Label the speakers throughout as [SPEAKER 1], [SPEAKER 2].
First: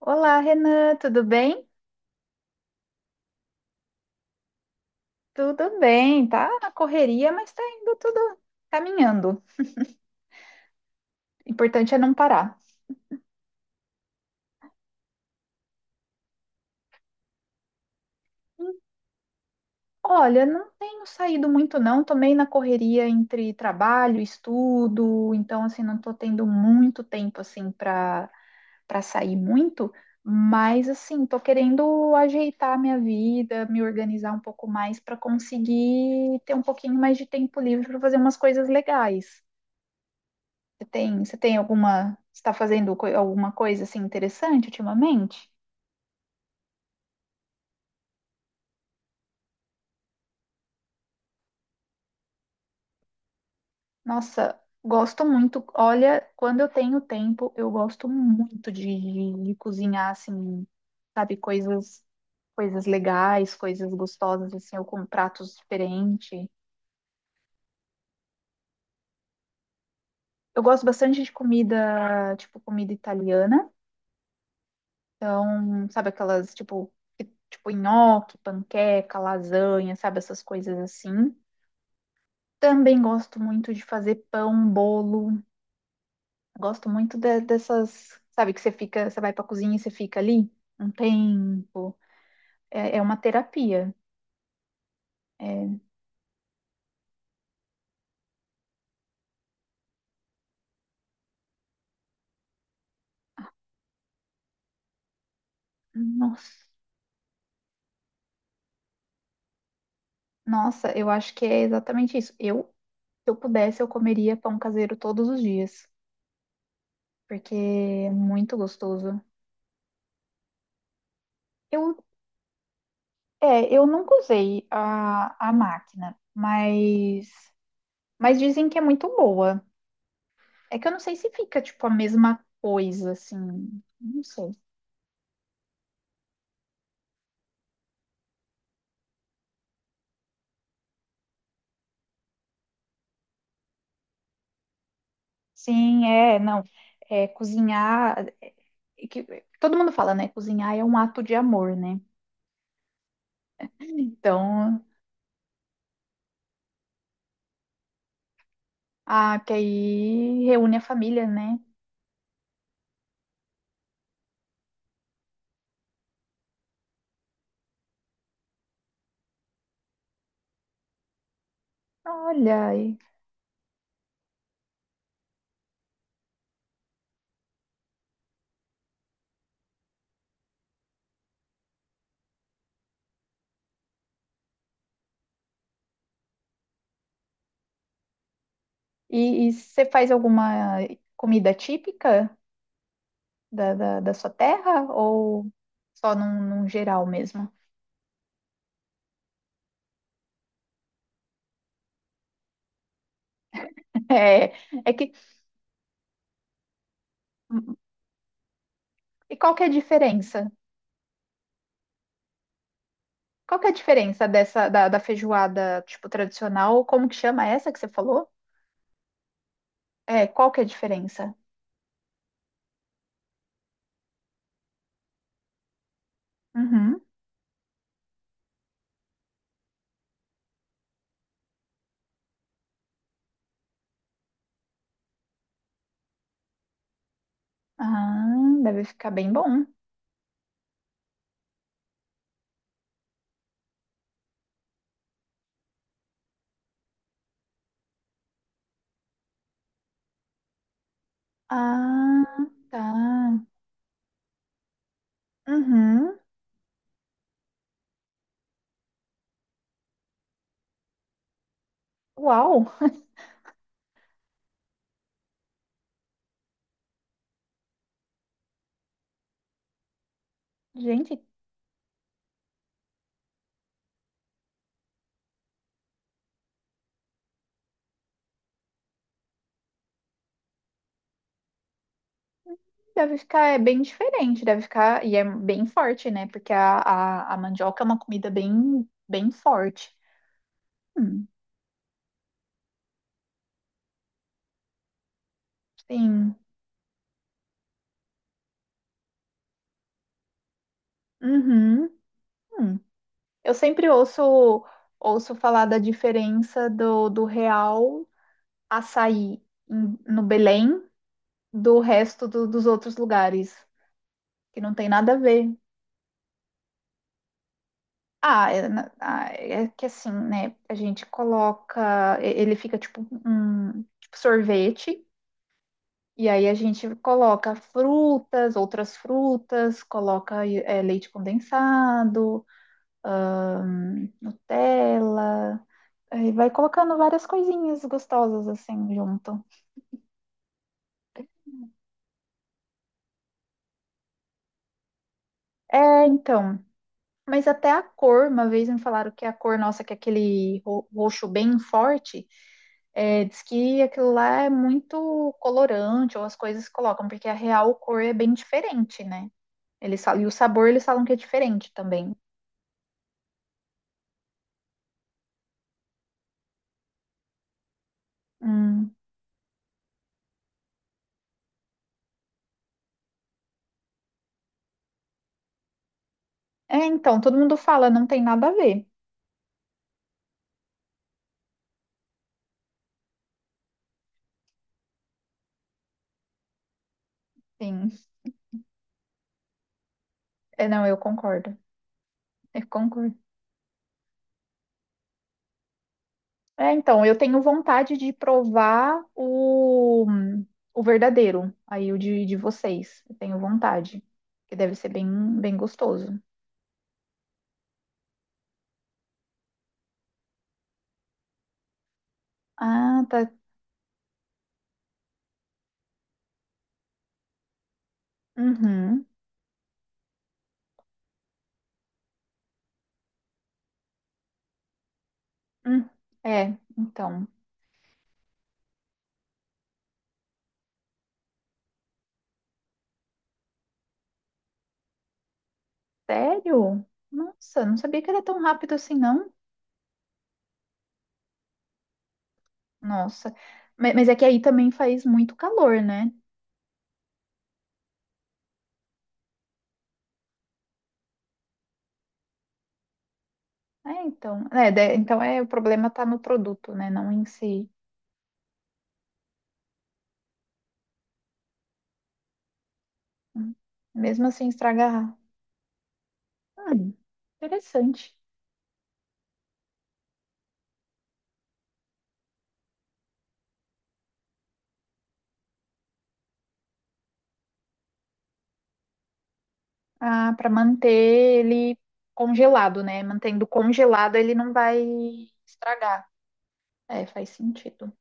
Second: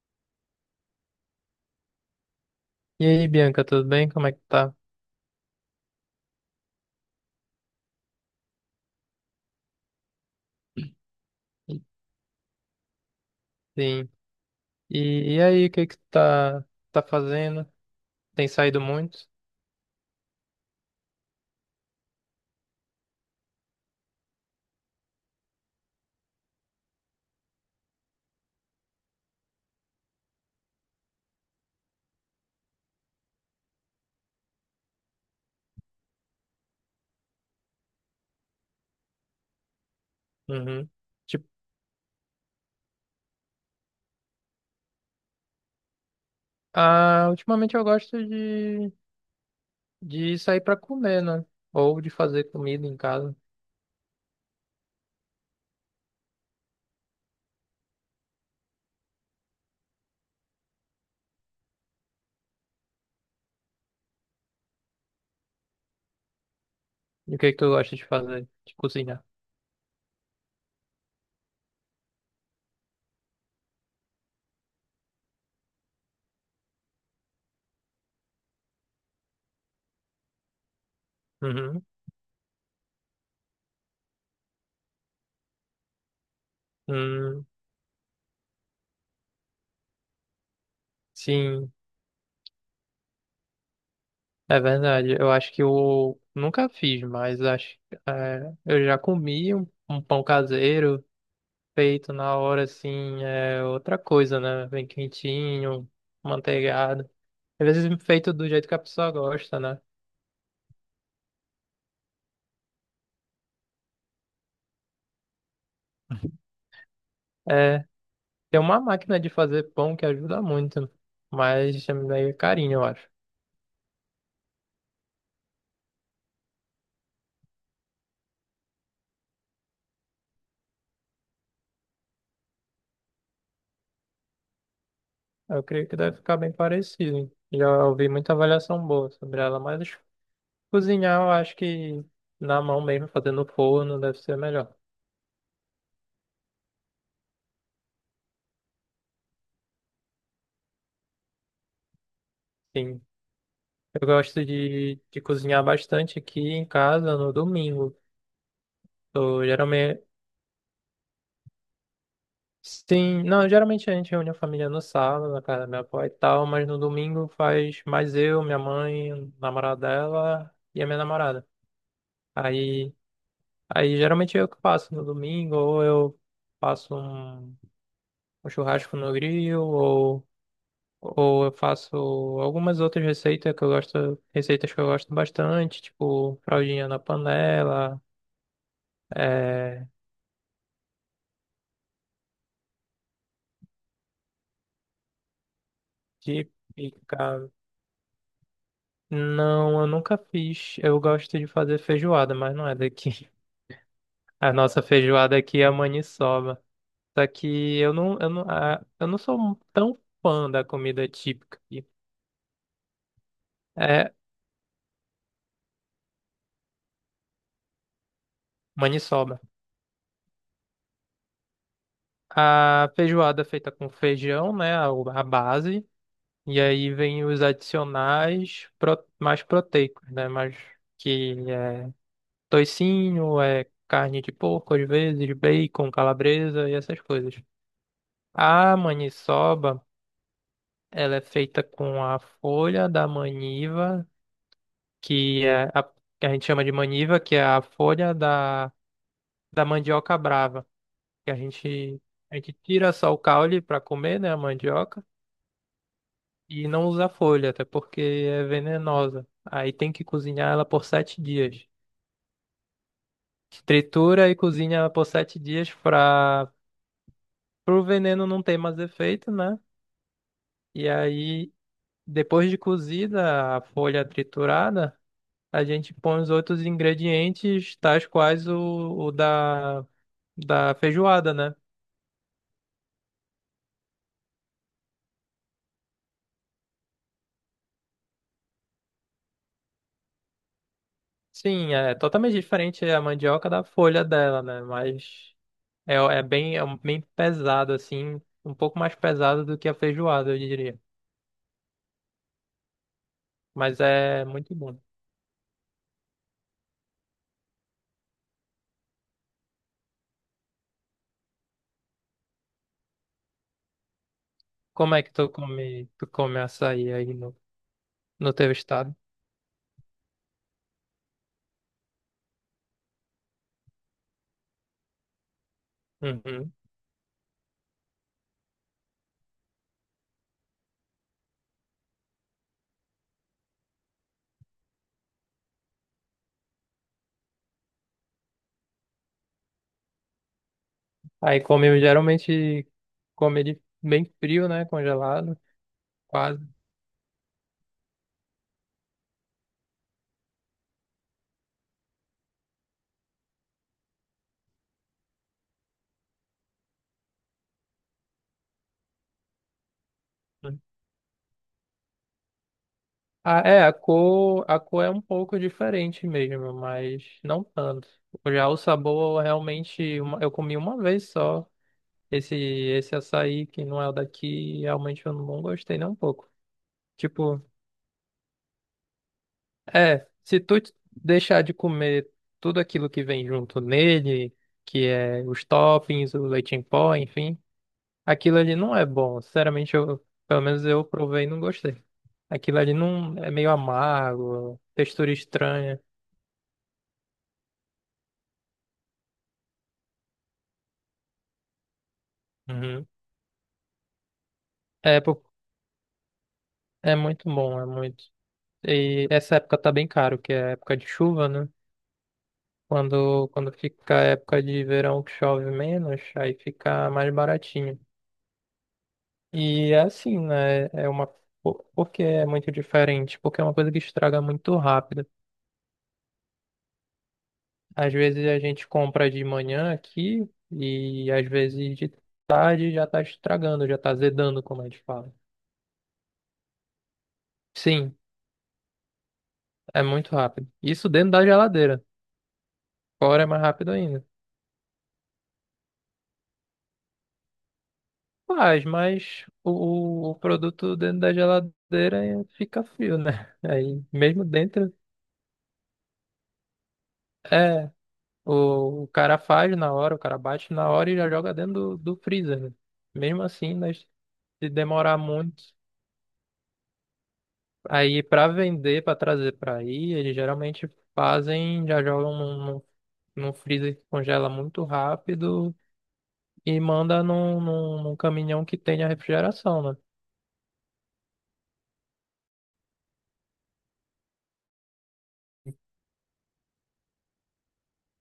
[SPEAKER 1] Olá, Renan, tudo bem?
[SPEAKER 2] E aí, Bianca, tudo bem? Como é que tá?
[SPEAKER 1] Tudo bem, tá na correria, mas tá indo tudo caminhando. O importante é não parar.
[SPEAKER 2] Sim. E aí, o que que tu tá fazendo? Tem saído muito?
[SPEAKER 1] Olha, não tenho saído muito não, tô meio na correria entre trabalho, estudo, então assim, não tô tendo muito tempo assim para sair muito, mas assim, tô querendo ajeitar minha vida, me organizar um pouco mais para conseguir ter um pouquinho mais de tempo livre para fazer umas coisas legais.
[SPEAKER 2] Uhum.
[SPEAKER 1] Você
[SPEAKER 2] Tipo,
[SPEAKER 1] tem alguma, está fazendo alguma coisa assim interessante ultimamente?
[SPEAKER 2] ah, ultimamente eu gosto de sair pra comer, né? Ou de fazer comida em casa.
[SPEAKER 1] Nossa, gosto muito. Olha, quando eu tenho tempo, eu gosto muito de cozinhar assim, sabe, coisas legais, coisas gostosas assim, ou com pratos diferentes.
[SPEAKER 2] E o que que tu gosta de fazer? De cozinhar?
[SPEAKER 1] Eu gosto bastante de comida, tipo comida italiana. Então, sabe aquelas tipo nhoque, panqueca, lasanha, sabe essas coisas assim.
[SPEAKER 2] Uhum.
[SPEAKER 1] Também gosto muito de fazer pão, bolo. Gosto muito
[SPEAKER 2] Hum,
[SPEAKER 1] dessas, sabe, que você fica, você vai pra cozinha e você fica ali um
[SPEAKER 2] sim,
[SPEAKER 1] tempo. É uma terapia.
[SPEAKER 2] é verdade. Eu acho que
[SPEAKER 1] É,
[SPEAKER 2] eu nunca fiz, mas acho, é, eu já comi um pão caseiro feito na hora, assim, é outra coisa, né? Vem quentinho,
[SPEAKER 1] nossa,
[SPEAKER 2] manteigado. Às vezes feito do jeito que a pessoa gosta, né?
[SPEAKER 1] nossa, eu acho que é exatamente isso. Eu, se eu pudesse, eu comeria pão caseiro todos os dias, porque
[SPEAKER 2] É,
[SPEAKER 1] é muito
[SPEAKER 2] tem uma máquina
[SPEAKER 1] gostoso.
[SPEAKER 2] de fazer pão que ajuda muito, mas é
[SPEAKER 1] Eu,
[SPEAKER 2] meio carinho, eu acho.
[SPEAKER 1] é, eu nunca usei a máquina, mas dizem que é muito boa. É que eu não sei se fica, tipo, a mesma coisa, assim. Não sei.
[SPEAKER 2] Eu creio que deve ficar bem parecido. Já ouvi muita avaliação boa sobre ela, mas cozinhar eu acho que na mão mesmo, fazendo no forno, deve ser melhor.
[SPEAKER 1] Sim, é, não. É, cozinhar. É que todo mundo fala, né? Cozinhar é um ato de amor, né?
[SPEAKER 2] Sim. Eu gosto
[SPEAKER 1] Então,
[SPEAKER 2] de cozinhar bastante aqui em casa no domingo.
[SPEAKER 1] ah,
[SPEAKER 2] Eu
[SPEAKER 1] que
[SPEAKER 2] geralme-
[SPEAKER 1] aí reúne a família, né?
[SPEAKER 2] Sim, não, geralmente a gente reúne a família no sábado, na casa da minha avó e tal, mas no domingo faz mais eu, minha mãe, o namorado dela e a minha namorada.
[SPEAKER 1] Olha,
[SPEAKER 2] Aí,
[SPEAKER 1] e,
[SPEAKER 2] aí geralmente é eu que passo no domingo, ou eu faço um churrasco no grill, ou eu faço algumas outras receitas que eu gosto, receitas que eu gosto bastante, tipo fraldinha na panela,
[SPEAKER 1] e, e você
[SPEAKER 2] é,
[SPEAKER 1] faz alguma comida típica da sua terra ou só
[SPEAKER 2] típica.
[SPEAKER 1] num geral mesmo?
[SPEAKER 2] Não, eu nunca fiz. Eu gosto de fazer feijoada, mas não é daqui.
[SPEAKER 1] É,
[SPEAKER 2] A nossa
[SPEAKER 1] é que.
[SPEAKER 2] feijoada aqui é a maniçoba. Só que eu não
[SPEAKER 1] E
[SPEAKER 2] sou
[SPEAKER 1] qual que é a
[SPEAKER 2] tão
[SPEAKER 1] diferença?
[SPEAKER 2] fã da comida típica aqui.
[SPEAKER 1] Qual que é a
[SPEAKER 2] É
[SPEAKER 1] diferença dessa da feijoada, tipo, tradicional? Como que chama essa que você falou?
[SPEAKER 2] maniçoba.
[SPEAKER 1] É, qual que é a diferença?
[SPEAKER 2] A feijoada é feita com feijão, né? A base. E aí
[SPEAKER 1] Uhum.
[SPEAKER 2] vem os adicionais mais proteicos, né? Mais que é toicinho, é carne de porco, às vezes, bacon, calabresa e essas coisas.
[SPEAKER 1] Ah,
[SPEAKER 2] A
[SPEAKER 1] deve ficar bem bom.
[SPEAKER 2] maniçoba, ela é feita com a folha da maniva que é que a gente chama de maniva, que é a folha da mandioca brava, que a gente,
[SPEAKER 1] Ah,
[SPEAKER 2] a gente tira só o
[SPEAKER 1] tá.
[SPEAKER 2] caule para comer, né, a mandioca,
[SPEAKER 1] Uhum.
[SPEAKER 2] e não usa a folha, até porque é venenosa. Aí tem que cozinhar ela por 7 dias.
[SPEAKER 1] Uau!
[SPEAKER 2] Tritura e cozinha ela por 7 dias para o veneno não ter mais efeito, né? E
[SPEAKER 1] Gente,
[SPEAKER 2] aí, depois de cozida a folha triturada, a gente põe os outros ingredientes, tais quais o da feijoada, né?
[SPEAKER 1] deve ficar é, bem diferente, deve ficar, e é bem forte, né? Porque a mandioca é uma comida bem, bem forte. Hum,
[SPEAKER 2] Sim, é totalmente diferente a mandioca da folha dela, né? Mas é
[SPEAKER 1] sim.
[SPEAKER 2] bem, bem pesado, assim, um pouco mais pesado do que a feijoada, eu diria.
[SPEAKER 1] Uhum. Hum. Eu
[SPEAKER 2] Mas
[SPEAKER 1] sempre
[SPEAKER 2] é muito bom.
[SPEAKER 1] ouço falar da diferença do real açaí no Belém do resto dos outros lugares, que não tem
[SPEAKER 2] Como é que
[SPEAKER 1] nada a
[SPEAKER 2] tu
[SPEAKER 1] ver.
[SPEAKER 2] come, tu come açaí aí no
[SPEAKER 1] Ah,
[SPEAKER 2] teu
[SPEAKER 1] é,
[SPEAKER 2] estado?
[SPEAKER 1] é que assim, né? A gente coloca, ele fica tipo um tipo sorvete, e aí
[SPEAKER 2] Uhum.
[SPEAKER 1] a gente coloca frutas, outras frutas, coloca é, leite condensado, Nutella, aí vai colocando várias coisinhas gostosas assim junto.
[SPEAKER 2] Aí come, geralmente come ele bem frio, né? Congelado,
[SPEAKER 1] É,
[SPEAKER 2] quase.
[SPEAKER 1] então. Mas até a cor, uma vez me falaram que a cor nossa, que é aquele roxo bem forte, é, diz que aquilo lá é muito colorante, ou as coisas colocam, porque a real cor é bem diferente, né? Eles falam, e o sabor eles falam que é diferente também.
[SPEAKER 2] Ah, é, a cor é um pouco diferente mesmo, mas não tanto. Já o
[SPEAKER 1] Hum.
[SPEAKER 2] sabor, realmente, eu comi uma vez só. Esse açaí que não é o daqui, realmente eu não gostei nem um pouco.
[SPEAKER 1] É, então, todo
[SPEAKER 2] Tipo,
[SPEAKER 1] mundo fala, não tem nada a ver.
[SPEAKER 2] é, se tu deixar de comer tudo aquilo que vem junto nele, que é os toppings, o leite em pó, enfim,
[SPEAKER 1] Sim.
[SPEAKER 2] aquilo ali não é bom. Sinceramente, eu, pelo menos
[SPEAKER 1] É,
[SPEAKER 2] eu
[SPEAKER 1] não, eu
[SPEAKER 2] provei e não
[SPEAKER 1] concordo.
[SPEAKER 2] gostei. Aquilo
[SPEAKER 1] Eu
[SPEAKER 2] ali
[SPEAKER 1] concordo.
[SPEAKER 2] não é meio amargo, textura estranha.
[SPEAKER 1] É, então, eu tenho vontade de provar o verdadeiro, aí de
[SPEAKER 2] Uhum.
[SPEAKER 1] vocês. Eu tenho vontade, que deve ser
[SPEAKER 2] É,
[SPEAKER 1] bem,
[SPEAKER 2] po-
[SPEAKER 1] bem gostoso.
[SPEAKER 2] é muito bom, é muito. E essa época tá bem caro, que é a época de chuva, né?
[SPEAKER 1] Ah,
[SPEAKER 2] Quando,
[SPEAKER 1] tá.
[SPEAKER 2] quando fica a época de verão que chove menos, aí fica mais baratinho.
[SPEAKER 1] Uhum.
[SPEAKER 2] E é assim, né? Porque é muito diferente, porque é uma coisa que estraga muito rápido.
[SPEAKER 1] Hum. É, então.
[SPEAKER 2] Às vezes a gente compra de manhã aqui e às vezes de tarde já tá estragando, já tá zedando, como a gente fala.
[SPEAKER 1] Sério? Nossa, não
[SPEAKER 2] Sim,
[SPEAKER 1] sabia que era tão rápido assim, não.
[SPEAKER 2] é muito rápido. Isso dentro da geladeira. Fora é
[SPEAKER 1] Nossa.
[SPEAKER 2] mais rápido ainda.
[SPEAKER 1] Mas é que aí também faz muito calor, né?
[SPEAKER 2] Faz, mas o produto dentro da geladeira fica frio, né? Aí,
[SPEAKER 1] É,
[SPEAKER 2] mesmo
[SPEAKER 1] então. É,
[SPEAKER 2] dentro,
[SPEAKER 1] então é, o problema tá no produto, né? Não em si.
[SPEAKER 2] é, o cara faz na hora, o cara bate na hora e já joga dentro do freezer, né? Mesmo assim,
[SPEAKER 1] Hum.
[SPEAKER 2] nós,
[SPEAKER 1] Mesmo assim,
[SPEAKER 2] se demorar
[SPEAKER 1] estragar.
[SPEAKER 2] muito,
[SPEAKER 1] Hum,
[SPEAKER 2] aí
[SPEAKER 1] interessante.
[SPEAKER 2] para vender, para trazer para aí, eles geralmente fazem, já jogam num freezer que congela muito rápido e manda num caminhão que tenha refrigeração, né?
[SPEAKER 1] Ah, para manter ele congelado, né? Mantendo congelado, ele não vai estragar. É, faz sentido.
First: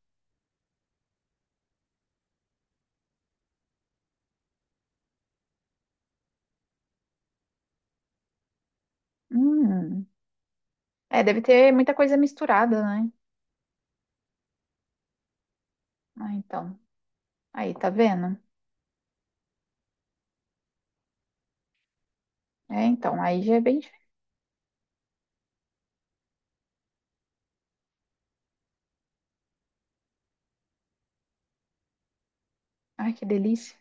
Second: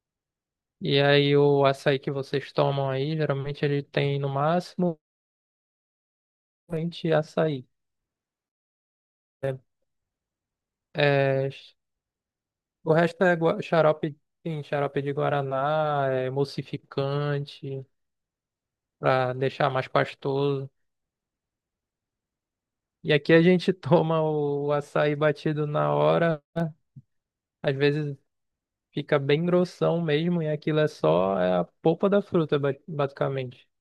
[SPEAKER 2] E aí o açaí que vocês tomam aí, geralmente ele tem no máximo 20 açaí.
[SPEAKER 1] Hum. É, deve
[SPEAKER 2] É,
[SPEAKER 1] ter muita coisa misturada,
[SPEAKER 2] o
[SPEAKER 1] né?
[SPEAKER 2] resto é xarope, sim, xarope de guaraná, é
[SPEAKER 1] Ah, então. Aí,
[SPEAKER 2] emulsificante,
[SPEAKER 1] tá vendo?
[SPEAKER 2] para deixar mais pastoso.
[SPEAKER 1] É,
[SPEAKER 2] E
[SPEAKER 1] então,
[SPEAKER 2] aqui
[SPEAKER 1] aí
[SPEAKER 2] a
[SPEAKER 1] já é
[SPEAKER 2] gente
[SPEAKER 1] bem. Diferente.
[SPEAKER 2] toma o açaí batido na hora, às vezes fica bem grossão mesmo, e aquilo é só é a polpa da fruta, ba-
[SPEAKER 1] Ai, que
[SPEAKER 2] basicamente.
[SPEAKER 1] delícia.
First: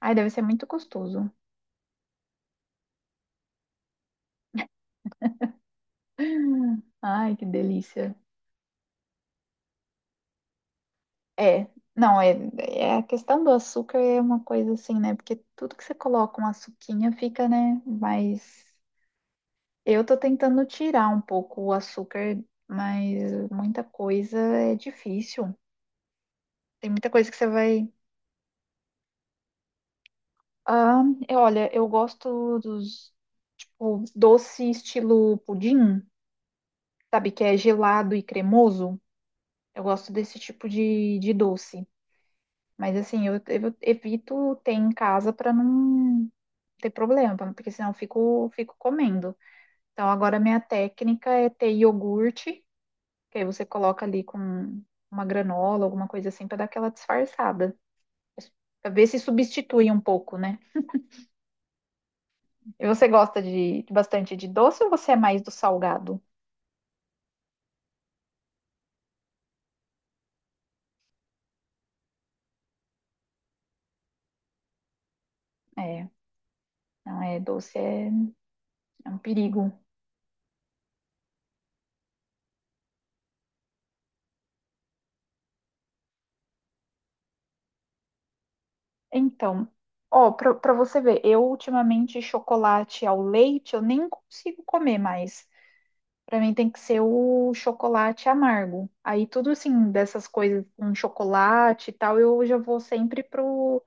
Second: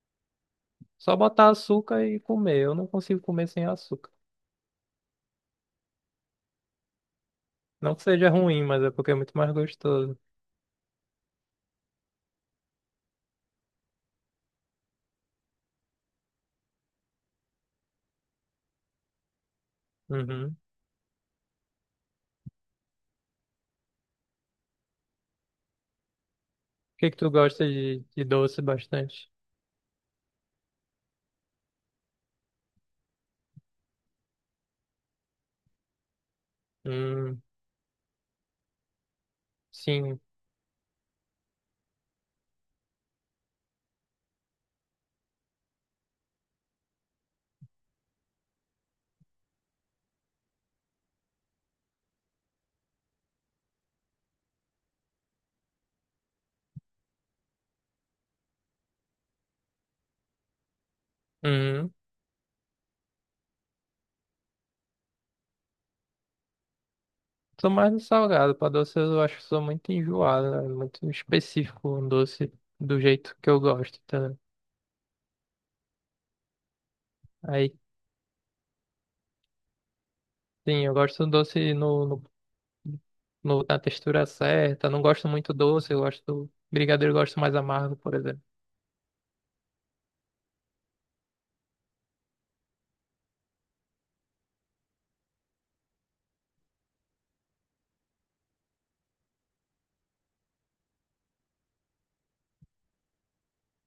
[SPEAKER 1] Ai, deve ser muito
[SPEAKER 2] Só
[SPEAKER 1] gostoso.
[SPEAKER 2] botar açúcar e comer. Eu não consigo comer sem açúcar.
[SPEAKER 1] Ai, que
[SPEAKER 2] Não que
[SPEAKER 1] delícia.
[SPEAKER 2] seja ruim, mas é porque é muito mais gostoso.
[SPEAKER 1] É, não, é, é a questão do açúcar é uma coisa assim, né? Porque tudo que você coloca um açuquinha fica, né, mais eu tô
[SPEAKER 2] Uhum.
[SPEAKER 1] tentando tirar um pouco o açúcar, mas muita coisa é difícil. Tem
[SPEAKER 2] Que
[SPEAKER 1] muita
[SPEAKER 2] é que
[SPEAKER 1] coisa
[SPEAKER 2] tu
[SPEAKER 1] que você
[SPEAKER 2] gosta
[SPEAKER 1] vai.
[SPEAKER 2] de doce bastante?
[SPEAKER 1] Ah, olha, eu gosto dos o doce estilo pudim, sabe?
[SPEAKER 2] Hum,
[SPEAKER 1] Que é gelado e cremoso. Eu gosto
[SPEAKER 2] sim.
[SPEAKER 1] desse tipo de doce. Mas assim, eu evito ter em casa para não ter problema, porque senão eu fico comendo. Então agora minha técnica é ter iogurte. Que aí você coloca ali com uma granola, alguma coisa assim, para dar aquela disfarçada. Pra ver se substitui um pouco, né?
[SPEAKER 2] Hum.
[SPEAKER 1] E você gosta de bastante de doce ou você é mais do salgado?
[SPEAKER 2] Sou mais no salgado. Pra doce eu acho que sou muito enjoado, né? Muito específico um doce do jeito que eu gosto, tá?
[SPEAKER 1] É, não é
[SPEAKER 2] Aí,
[SPEAKER 1] doce, é, é um perigo.
[SPEAKER 2] sim, eu gosto do doce na textura certa. Não gosto muito doce. Brigadeiro eu gosto mais amargo, por exemplo.
[SPEAKER 1] Então, ó, pra você ver, eu ultimamente chocolate ao leite eu nem consigo comer mais. Pra mim tem que ser o chocolate amargo. Aí tudo assim, dessas coisas com chocolate e tal, eu já vou sempre pro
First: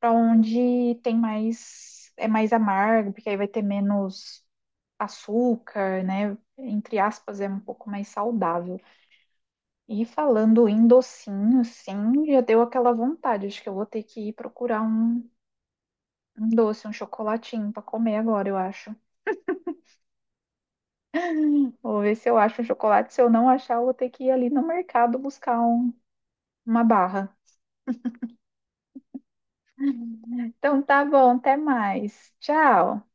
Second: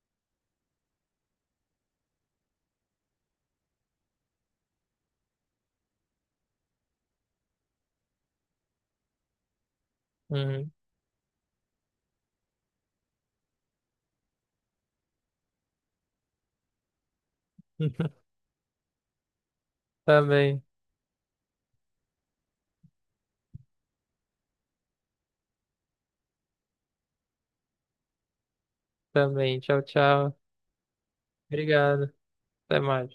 [SPEAKER 1] para onde tem mais, é mais amargo, porque aí vai ter menos açúcar, né? Entre aspas, é um pouco mais saudável. E falando
[SPEAKER 2] Uhum.
[SPEAKER 1] em docinho, sim, já deu aquela vontade. Acho que eu vou ter que ir procurar um doce, um chocolatinho para comer agora, eu acho.
[SPEAKER 2] Também,
[SPEAKER 1] Vou ver se eu acho um chocolate. Se eu não achar, eu vou ter que ir ali no mercado buscar uma barra.
[SPEAKER 2] também. Tchau, tchau.
[SPEAKER 1] Então tá bom, até
[SPEAKER 2] Obrigado.
[SPEAKER 1] mais.
[SPEAKER 2] Até
[SPEAKER 1] Tchau.
[SPEAKER 2] mais.